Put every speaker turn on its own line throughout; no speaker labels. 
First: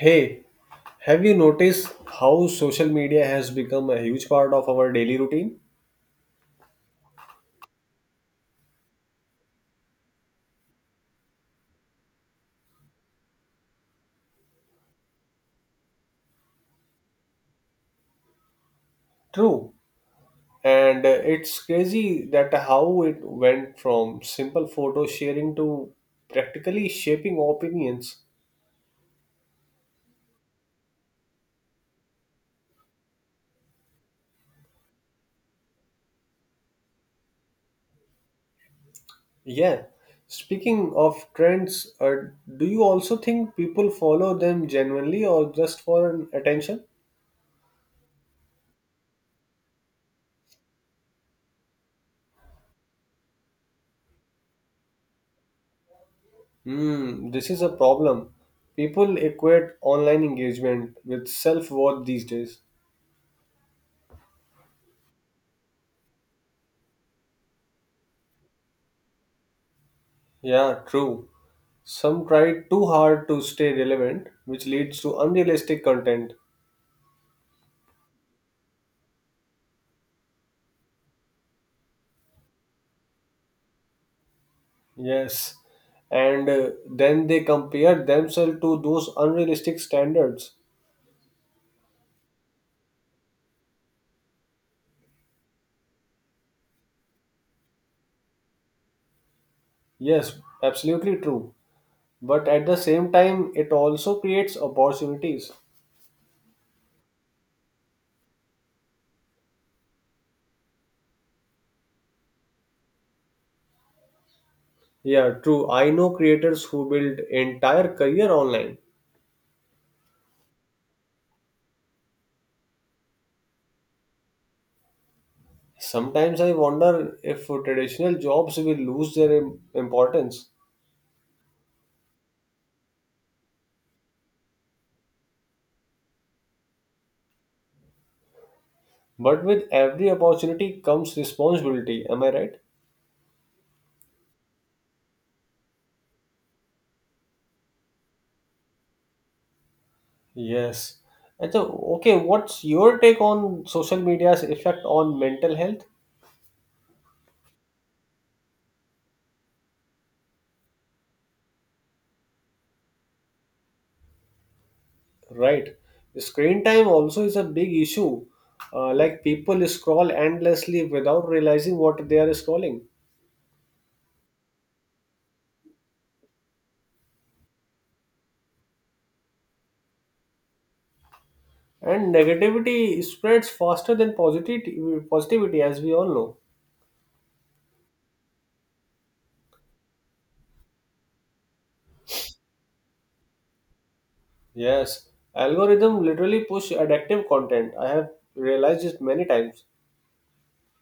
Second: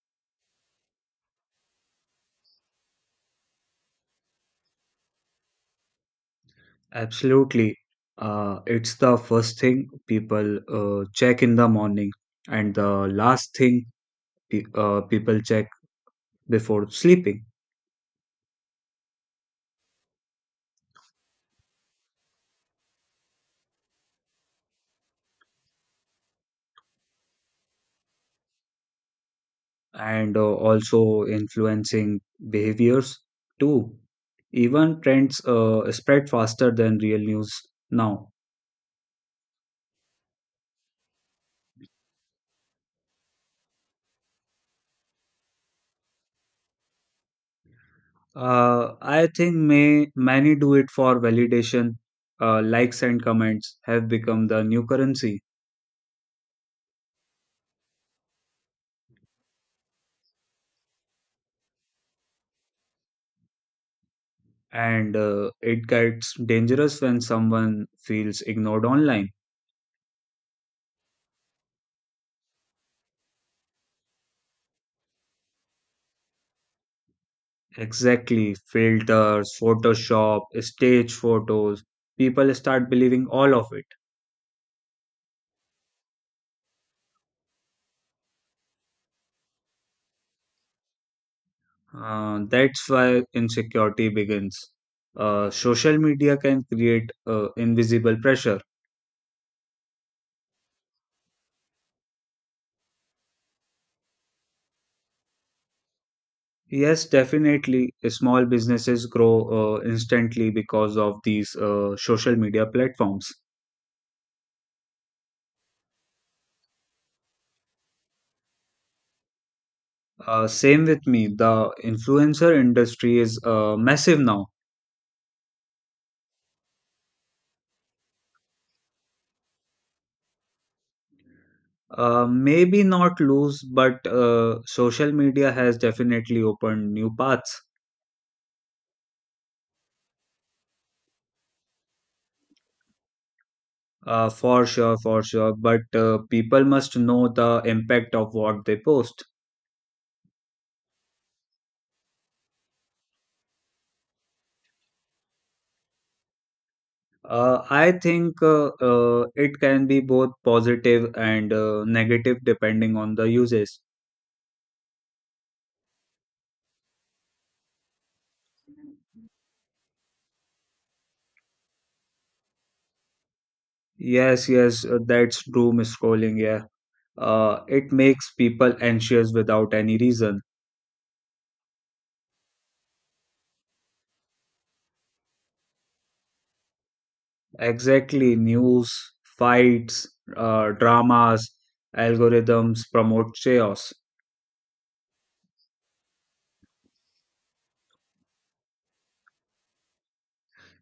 Hey, have you noticed how social media has become a huge part of our daily routine?
Absolutely. It's the first thing people check in the morning and the last thing pe people check before sleeping,
True. And it's crazy that how it went from simple photo sharing to practically shaping opinions.
and also influencing behaviors too. Even trends spread faster than real news now.
Yeah. Speaking of trends, do you also think people follow them genuinely or just for an attention?
I think many do it for validation. Likes and comments have become the new currency.
Hmm, this is a problem. People equate online engagement with self worth these days.
And it gets dangerous when someone feels ignored online.
Yeah, true. Some try too hard to stay relevant, which leads to unrealistic content.
Exactly, filters, Photoshop, stage photos, people start believing all of it.
Yes. And then they compare themselves to those unrealistic standards.
That's why insecurity begins. Social media can create invisible pressure.
Yes, absolutely true. But at the same time, it also creates opportunities.
Yes, definitely, small businesses grow instantly because of these social media platforms.
Yeah, true. I know creators who build entire career online.
Same with me, the influencer industry is massive now.
Sometimes I wonder if traditional jobs will lose their importance.
Maybe not lose, but social media has definitely opened new paths.
But with every opportunity comes responsibility. Am I right?
For sure, for sure. But people must know the impact of what they post.
Yes. And so, okay, what's your take on social media's effect on mental health?
I think it can be both positive and negative depending on the uses.
Right. Screen time also is a big issue. Like people scroll endlessly without realizing what they are scrolling.
Yes, yes, that's doom scrolling. Yeah, it makes people anxious without any reason.
And negativity spreads faster than positivity as we all know.
Exactly, news, fights, dramas, algorithms promote chaos.
Yes. Algorithm literally push addictive content. I have realized it many times.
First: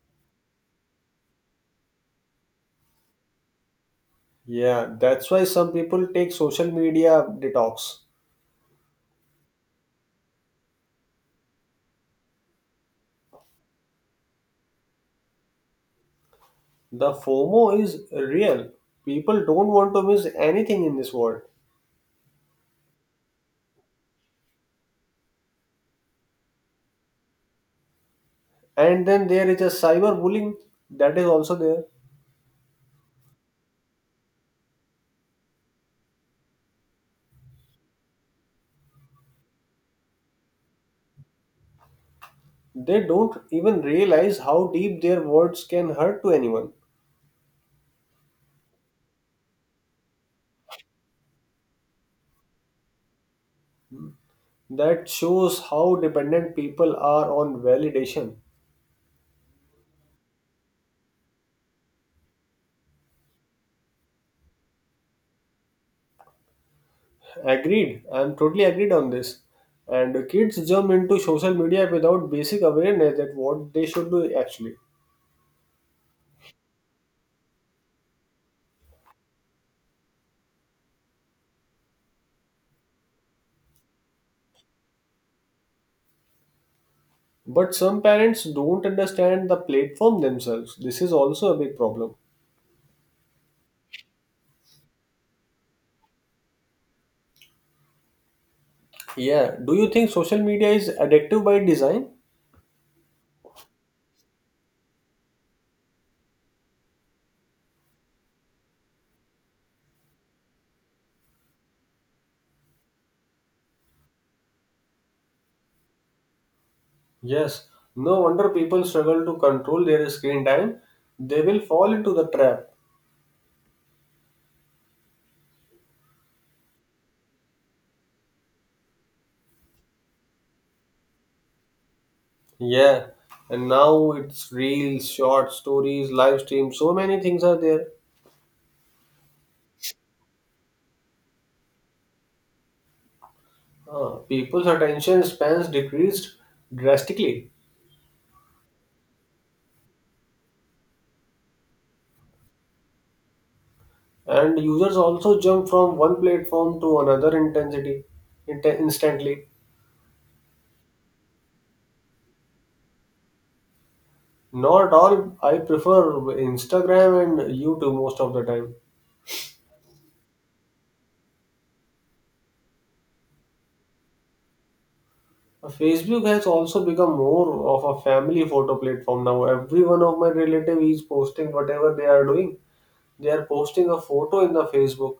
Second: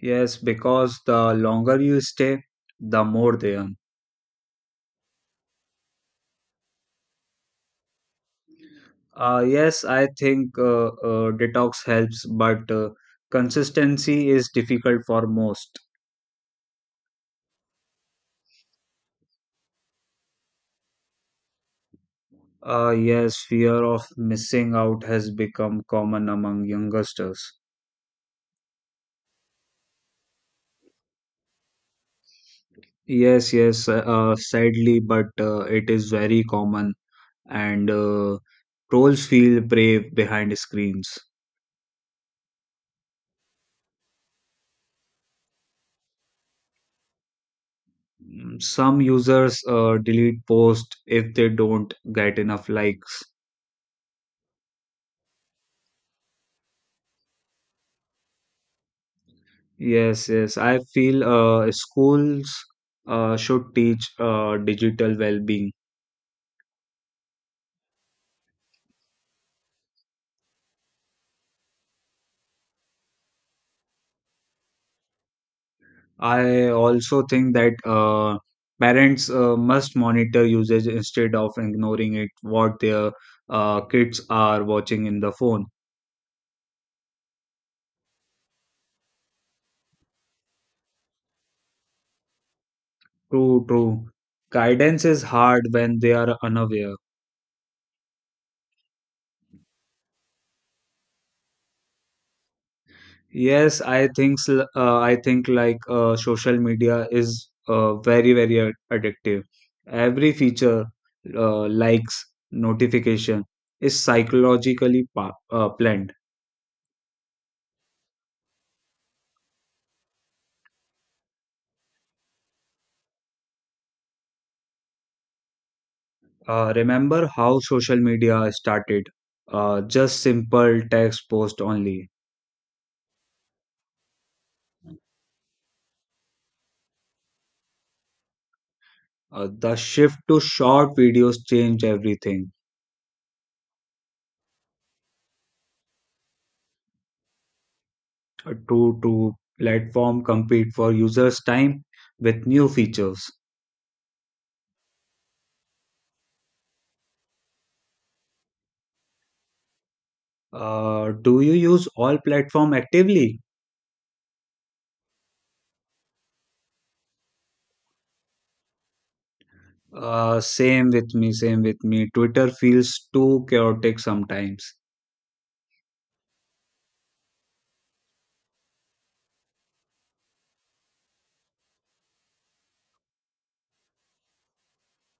Yes, because the longer you stay, the more they earn.
Yeah, that's why some people take social media detox.
Yes, I think detox helps, but consistency is difficult for most.
The FOMO is real. People don't want to miss anything in this world.
Yes, fear of missing out has become common among youngsters.
And then there is a cyberbullying that is also there.
Yes, yes, sadly, but it is very common. And trolls feel brave behind screens.
They don't even realize how deep their words can hurt to anyone.
Mm, some users delete posts if they don't get enough likes.
That shows how dependent people are on validation.
Yes, yes, I feel schools should teach digital well-being.
Agreed. I'm totally agreed on this. And kids jump into social media without basic awareness that what they should do actually.
I also think that parents must monitor usage instead of ignoring it, what their kids are watching in the phone.
But some parents don't understand the platform themselves. This is also a big problem.
True, true. Guidance is hard when they are unaware.
Yeah. Do you think social media is addictive by design?
Yes, I think like social media is very addictive. Every feature, likes, notification is psychologically planned.
Yes, no wonder people struggle to control their screen time. They will fall into the trap.
Remember how social media started? Just simple text post only.
Yeah, and now it's reels, short stories, live streams, so many things are there.
The shift to short videos changed everything.
People's attention spans decreased drastically,
To platform compete for users' time with new features.
and users also jump from one platform to another intensity instantly.
Do you use all platform actively?
Not all, I prefer Instagram and YouTube most of the time.
Same with me, same with me. Twitter feels too chaotic sometimes.
Facebook has also become more of a family photo platform now. Every one of my relative is posting whatever they are doing. They are posting a photo in the Facebook,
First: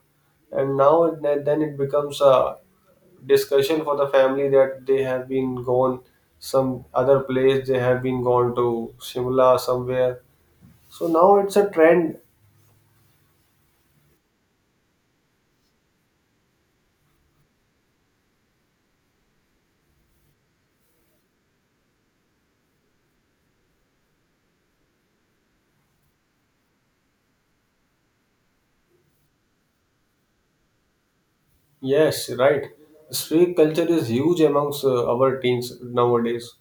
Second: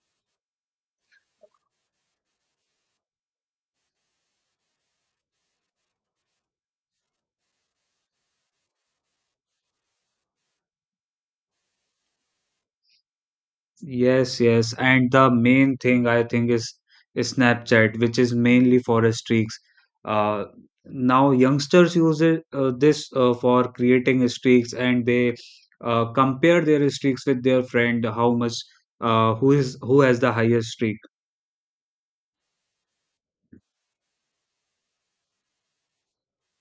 and now it, then it becomes a discussion for the family that they have been gone some other place. They have been gone to Shimla somewhere. So now it's a trend.
Yes, yes. And the main thing I think is Snapchat, which is mainly for streaks. Uh, Now youngsters use it, this for creating streaks and they compare their streaks with their friend, how much who has the highest streak.
Yes, right. Street culture is huge amongst our teens nowadays.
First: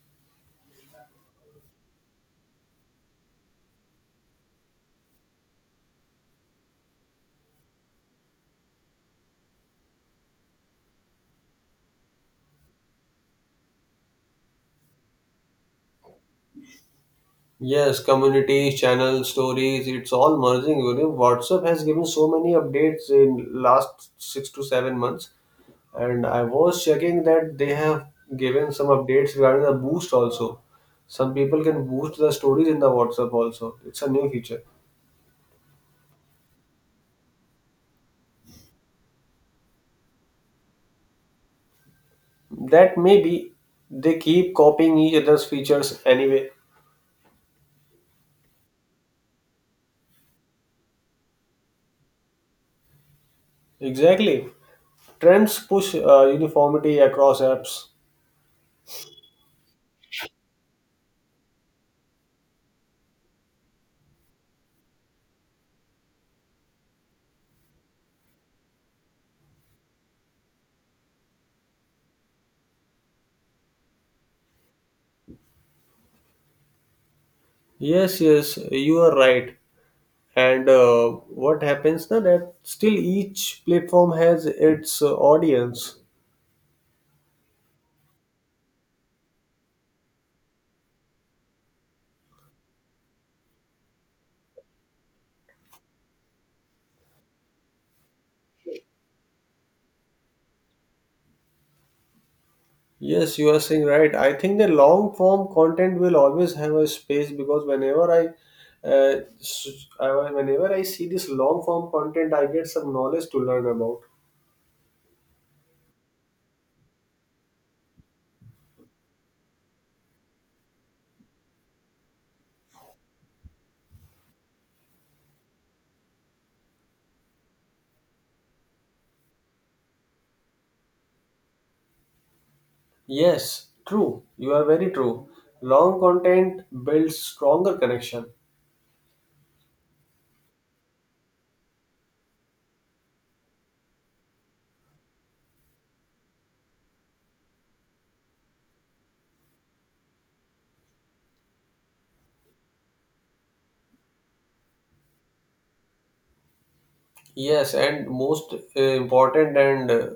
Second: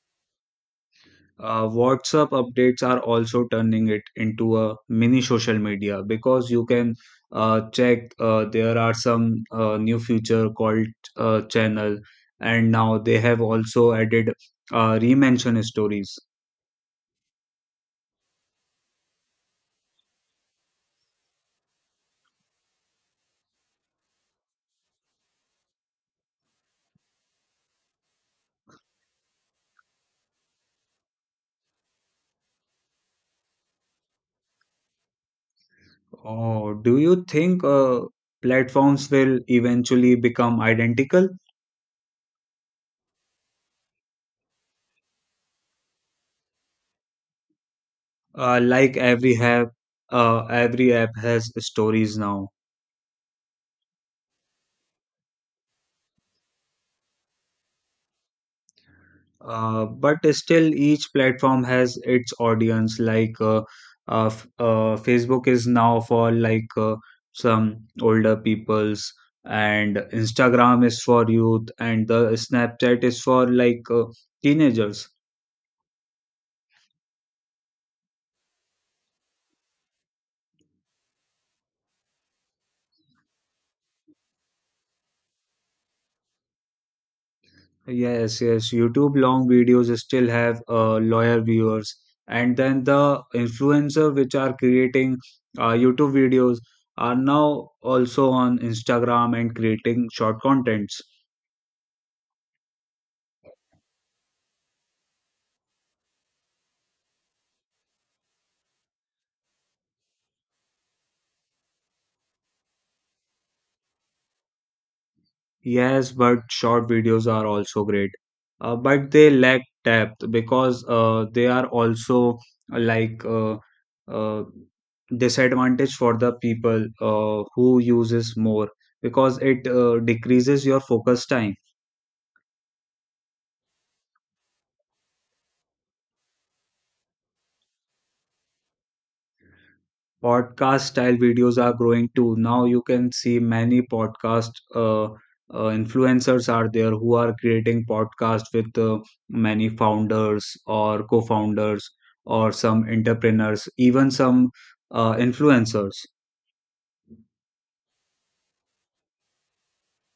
WhatsApp updates are also turning it into a mini social media because you can check there are some new feature called channel, and now they have also added remention stories.
Yes, communities, channels, stories, it's all merging. You know, WhatsApp has given so many updates in last six to seven months, and I was checking that they have given some updates regarding the boost also. Some people can boost the stories in the WhatsApp also. It's a new feature.
Oh, do you think platforms will eventually become identical?
That maybe they keep copying each other's features anyway.
Like every app has stories now.
Exactly. Trends push uniformity across apps.
But still, each platform has its audience. Like Facebook is now for like some older peoples, and Instagram is for youth, and the Snapchat is for like teenagers.
Yes, yes, you are right. And what happens now that still each platform has its audience.
Yes, yes. YouTube long videos still have loyal viewers, and then the influencer which are creating YouTube videos are now also on Instagram and creating short contents.
Yes, you are saying right. I think the long form content will always have a space because whenever I see this long form content I get some knowledge to learn about.
Yes, but short videos are also great. But they lack depth because they are also uh, like uh, uh, disadvantage for the people who uses more because it decreases your focus time.
Yes, true, you are very true. Long content builds stronger connection.
Podcast style videos are growing too. Now you can see many podcast influencers are there who are creating podcast with many founders or co-founders or some entrepreneurs, even some influencers.
Yes, and most important and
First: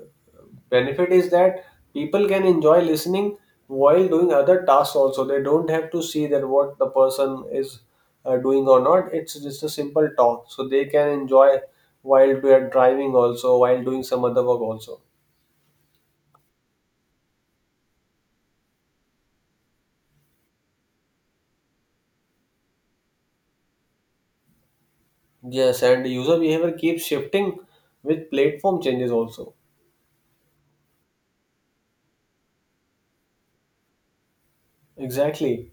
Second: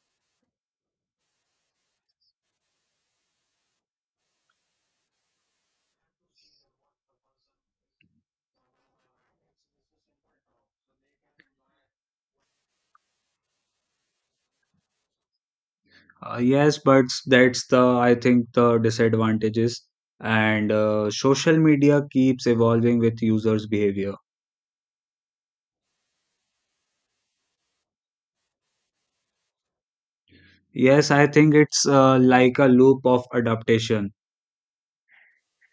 benefit is that people can enjoy listening while doing other tasks also. They don't have to see that what the person is doing or not. It's just a simple talk. So they can enjoy while they are driving also, while doing some other work also.
Yes, but that's the I think the disadvantages, and social media keeps evolving with users' behavior.
Yes, and user behavior keeps shifting with platform changes also.
Yes, I think it's like a loop of adaptation.
Exactly.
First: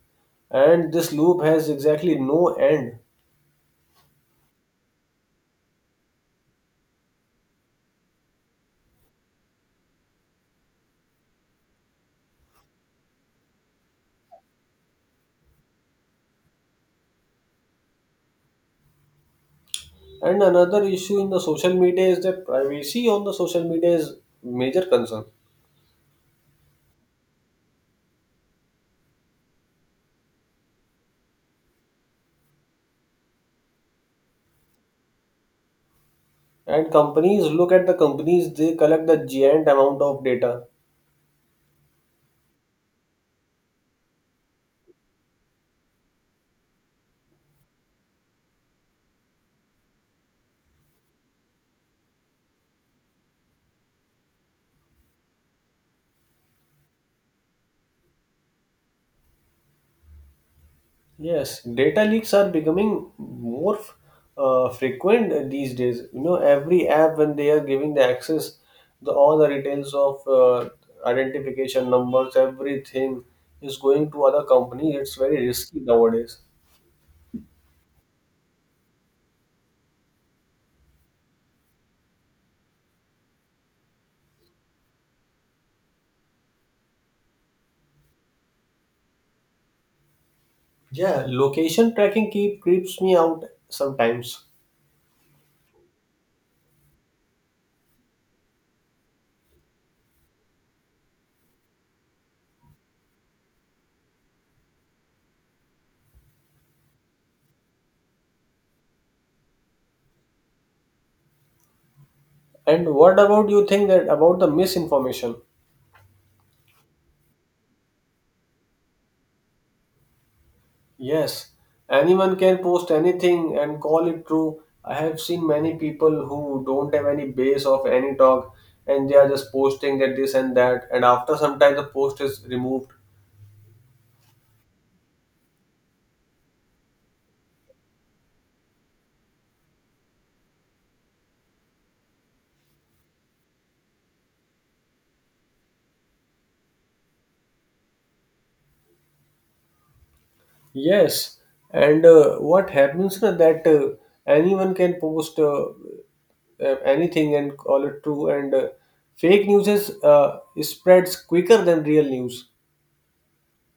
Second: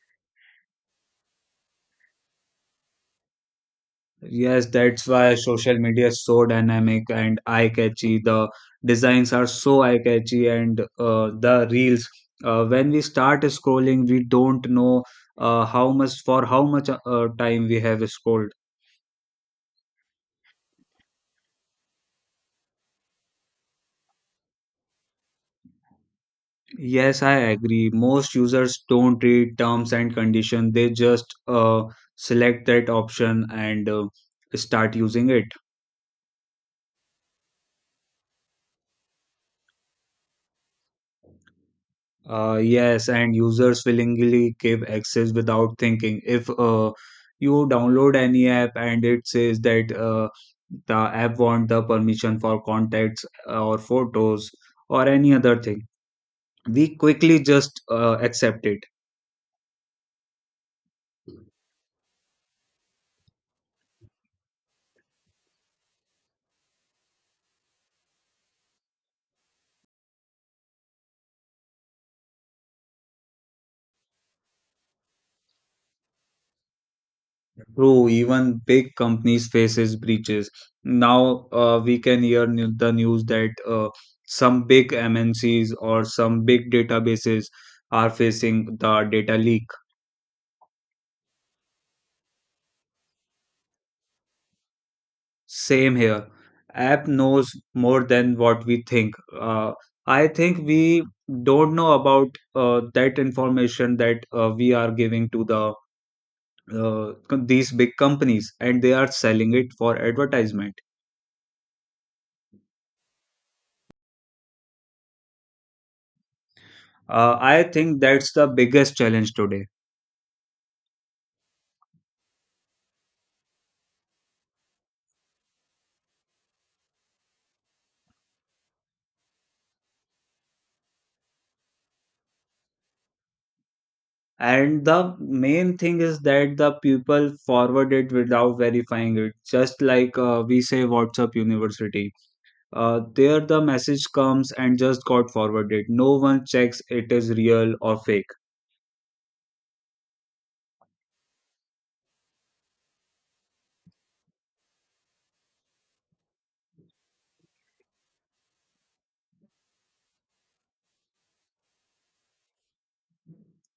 And this loop has exactly no end.
Yes, that's why social media is so dynamic and eye-catchy. The designs are so eye-catchy, and the reels. When we start scrolling, we don't know how much for how much time we have scrolled.
And another issue in the social media is that privacy on the social media is major concern.
Yes, I agree. Most users don't read terms and condition. They just select that option and start using it.
And companies look at the companies they collect the giant amount of data.
Yes, and users willingly give access without thinking. If you download any app and it says that the app want the permission for contacts or photos or any other thing, we quickly just accept it.
Yes, data leaks are becoming more frequent these days. You know, every app when they are giving the access, the all the details of identification numbers, everything is going to other companies. It's very risky nowadays.
True, even big companies faces breaches. Now we can hear the news that some big MNCs or some big databases are facing the data leak.
Yeah, location tracking keep creeps me out sometimes.
Same here. App knows more than what we think. I think we don't know about that information that we are giving to the these big companies, and they are selling it for advertisement.
And what about you think that about the misinformation?
I think that's the biggest challenge today.
Yes, anyone can post anything and call it true. I have seen many people who don't have any base of any talk and they are just posting that this and that, and after some time the post is removed.
And the main thing is that the people forward it without verifying it, just like we say WhatsApp University. There the message comes and just got forwarded. No one checks it is real or fake.
Yes, and what happens is that anyone can post anything and call it true, and fake news spreads quicker than real news.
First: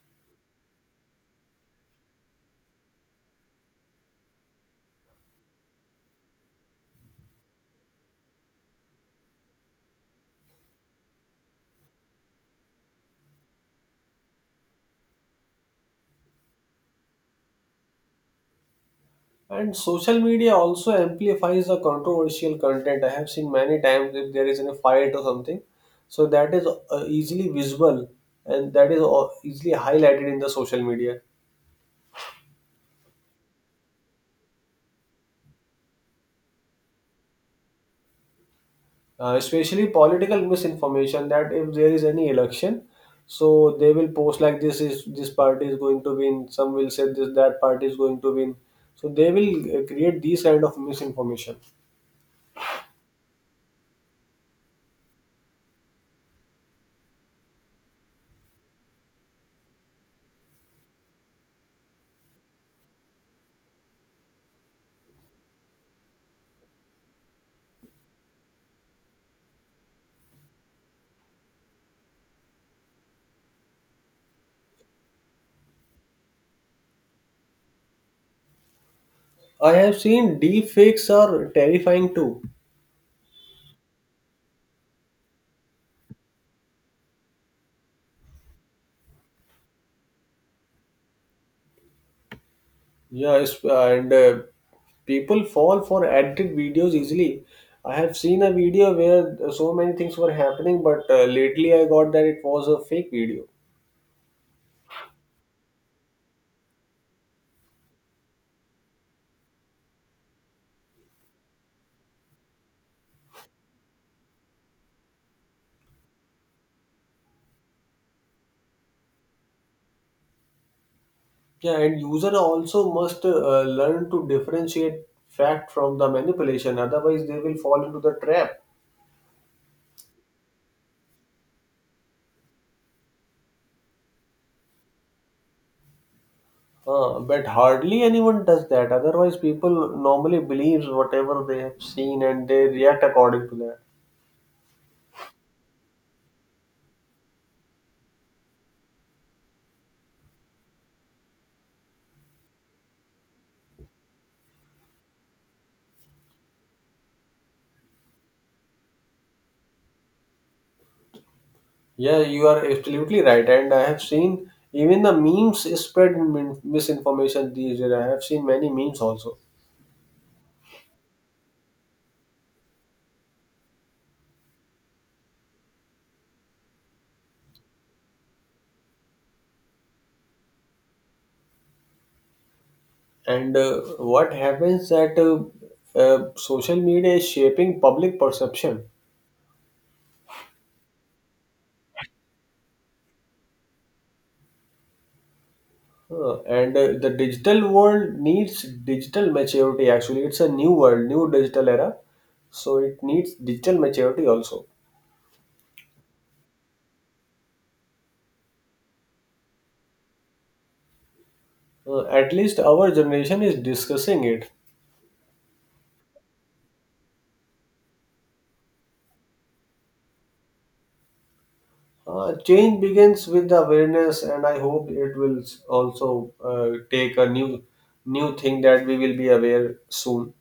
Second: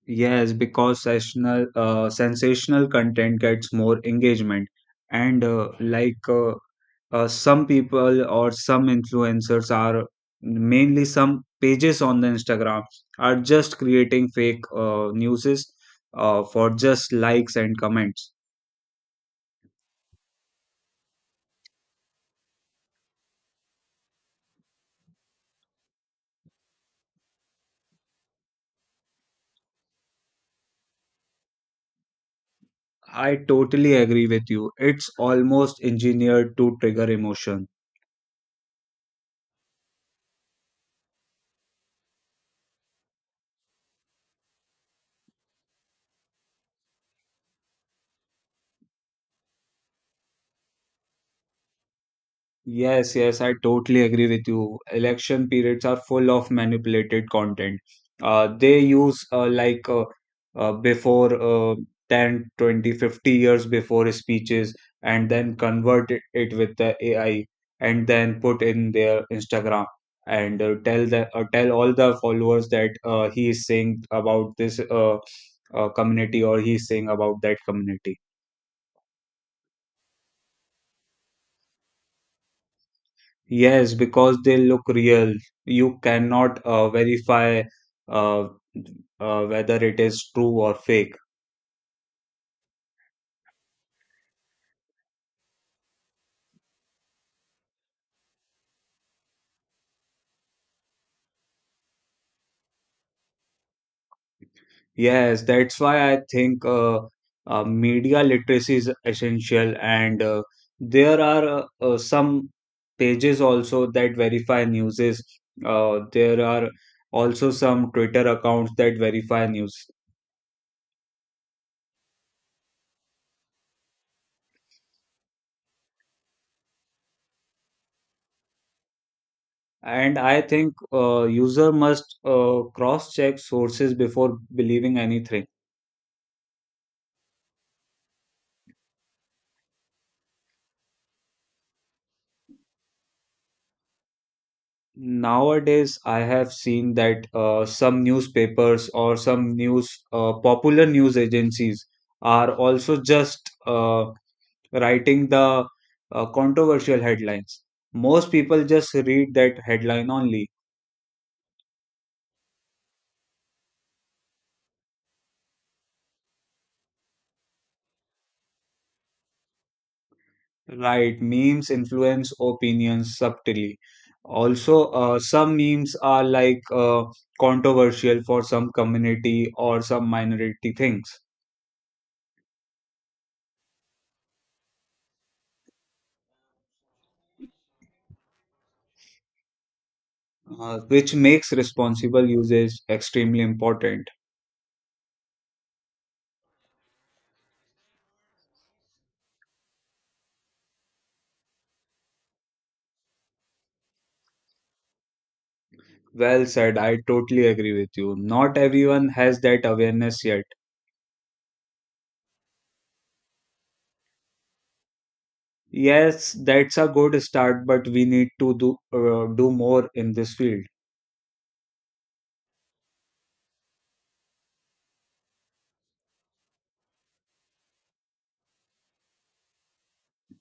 Yes, because sensational content gets more engagement, and some people or some influencers are mainly some pages on the Instagram are just creating fake newses for just likes and comments.
And social media also amplifies the controversial content. I have seen many times if there is any fight or something, so that is easily visible and that is easily highlighted in the social media,
I totally agree with you. It's almost engineered to trigger emotion.
especially political misinformation. That if there is any election, so they will post like this is this party is going to win. Some will say this that party is going to win. So they will create these kind of misinformation.
Yes, yes, I totally agree with you. Election periods are full of manipulated content. They use like before 10, 20, 50 years before speeches and then convert it with the AI and then put in their Instagram and tell all the followers that he is saying about this community or he is saying about that community.
I have seen deep fakes are terrifying too.
Yes, because they look real. You cannot verify uh, whether it is true or fake.
Yeah, it's, and People fall for edited videos easily. I have seen a video where so many things were happening, but lately I got that it was a fake video.
Yes, that's why I think media literacy is essential, and there are some pages also that verify news. There are also some Twitter accounts that verify news.
Yeah, and user also must learn to differentiate fact from the manipulation, otherwise they will fall into the trap.
And I think user must cross-check sources before believing anything.
But hardly anyone does that. Otherwise, people normally believe whatever they have seen and they react according to that.
Nowadays, I have seen that some newspapers or some news, popular news agencies are also just writing the controversial headlines. Most people just read that headline only,
Yeah, you are absolutely right. And I have seen even the memes spread misinformation these days. I have seen many memes also.
right? Memes influence opinions subtly. Also, some memes are like controversial for some community or some minority things,
And what happens that social media is shaping public perception.
which makes responsible usage extremely important.
Huh. And the digital world needs digital maturity actually. It's a new world, new digital era. So it needs digital maturity also.
Well said, I totally agree with you. Not everyone has that awareness yet.
At least our generation is discussing it.
Yes, that's a good start, but we need to do more in this field.
Change begins with the awareness, and I hope it will also take a new thing that we will be aware soon.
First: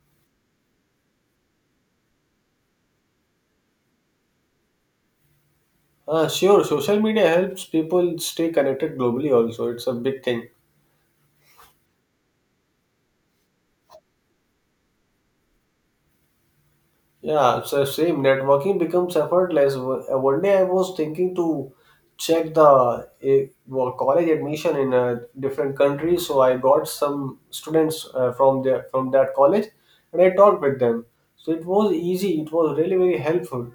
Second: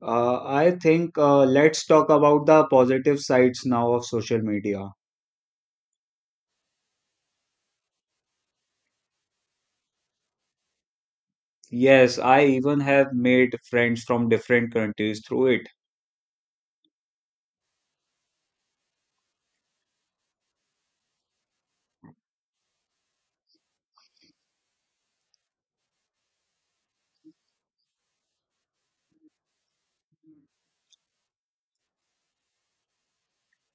I think let's talk about the positive sides now of social media.
Sure, social media helps people stay connected globally. Also, it's a big thing.
Yes, I even have made friends from different countries through it.
Yeah, so same networking becomes effortless. One day I was thinking to check the college admission in a different country, so I got some students from the from that college, and I talked with them. So it was easy. It was really very helpful.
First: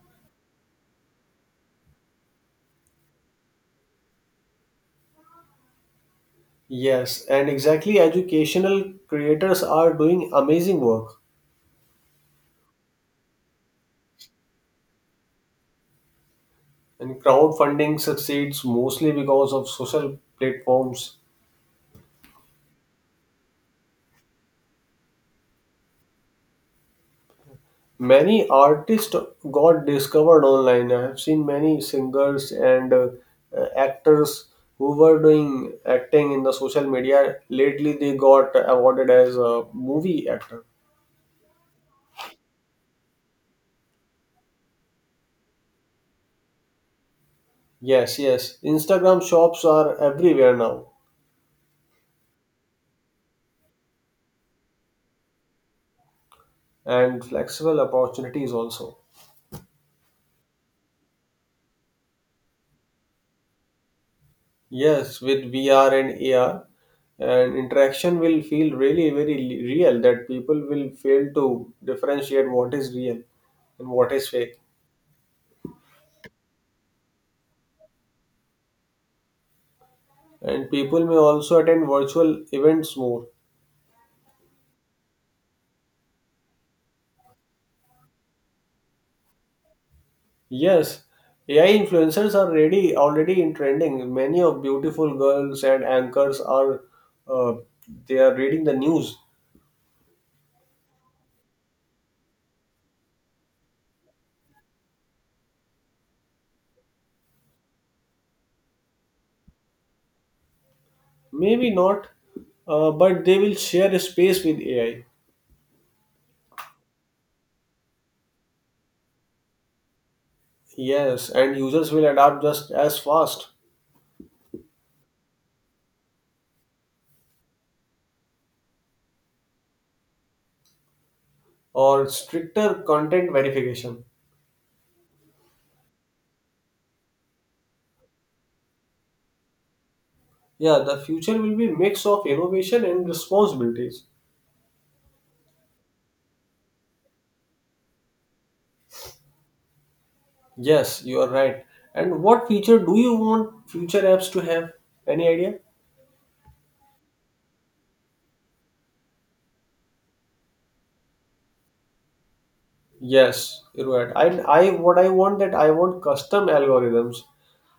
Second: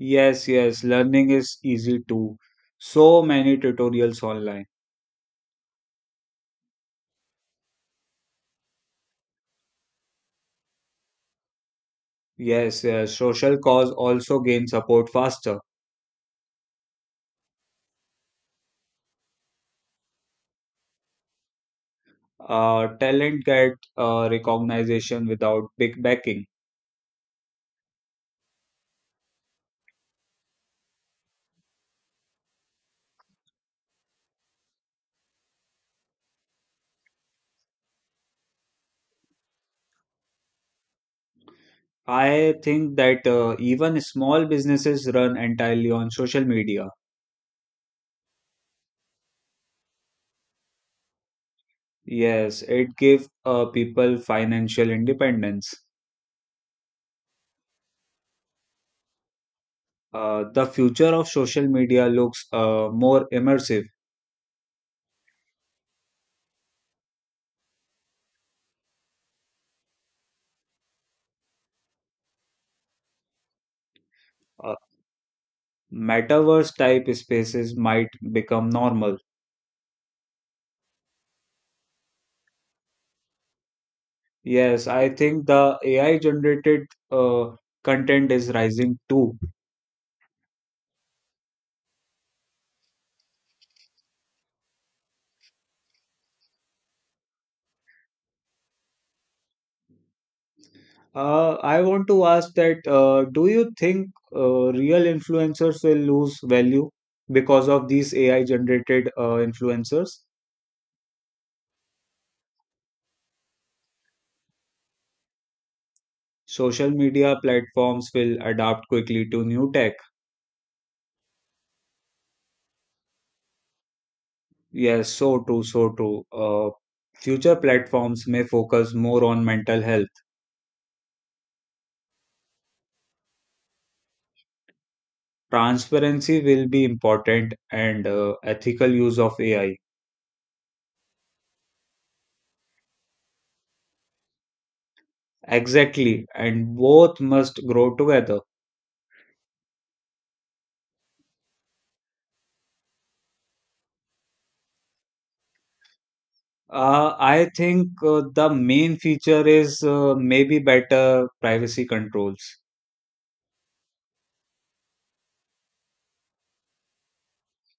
Yes, yes, learning is easy too. So many tutorials online.
Yes, and exactly educational creators are doing amazing work.
Yes, yes, social cause also gain support faster.
And crowdfunding succeeds mostly because of social platforms.
Talent get recognition without big backing.
Many artists got discovered online. I have seen many singers and actors who were doing acting in the social media. Lately, they got awarded as a movie actor.
I think that even small businesses run entirely on social media.
Yes, yes. Instagram shops are everywhere now
Yes, it gives people financial independence.
and flexible opportunities also.
The future of social media looks more immersive.
Yes, with VR and AR, and interaction will feel really very real that people will fail to differentiate what is real and what is fake.
Uh, Metaverse type spaces might become normal.
And people may also attend virtual events more.
Yes, I think the AI generated uh, content is rising too.
Yes, AI influencers are already in trending. Many of beautiful girls and anchors are uh, they are reading the news.
I want to ask that do you think real influencers will lose value because of these AI generated influencers?
Maybe not, but they will share a space with AI.
Social media platforms will adapt quickly to new tech.
Yes, and users will adapt just as fast.
Yes, so true, so true. Future platforms may focus more on mental health.
Or stricter content verification.
Transparency will be important and ethical use of AI.
Yeah, the future will be mix of innovation and responsibilities.
Exactly, and both must grow together.
Yes, you are right. And what feature do you want future apps to have? Any idea?
I think the main feature is maybe better privacy controls.
Yes, you're right. I, what I want that I want custom algorithms.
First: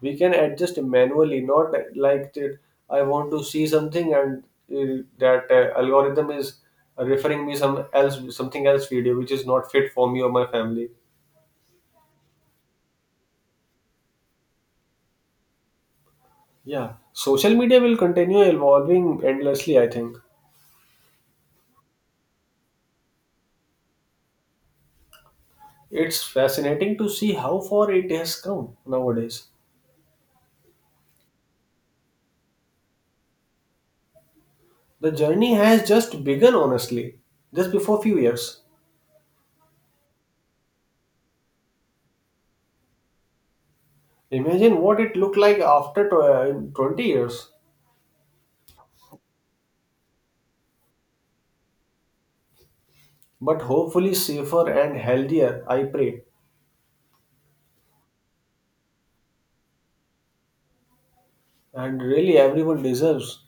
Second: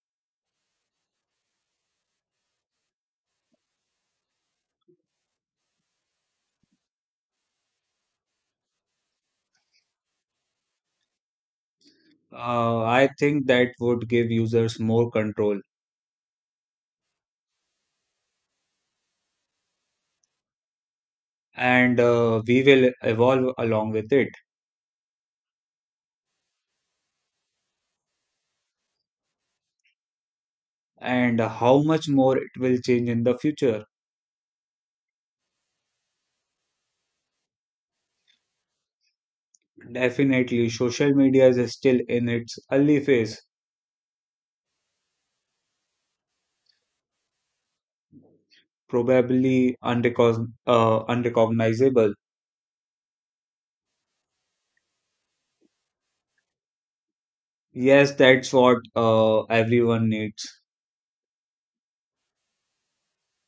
We can adjust manually, not like that. I want to see something and that algorithm is referring me some else something else video which is not fit for me or my family.
I think that would give users more control,
Yeah, social media will continue evolving endlessly, I think.
and we will evolve along with it.
It's fascinating to see how far it has come nowadays.
And how much more it will change in the future?
The journey has just begun, honestly, just before few years.
Definitely, social media is still in its early phase,
Imagine what it looked like after 20 years,
probably unrecognizable.
but hopefully safer and healthier, I pray.
Yes, that's what everyone needs.
And really, everyone deserves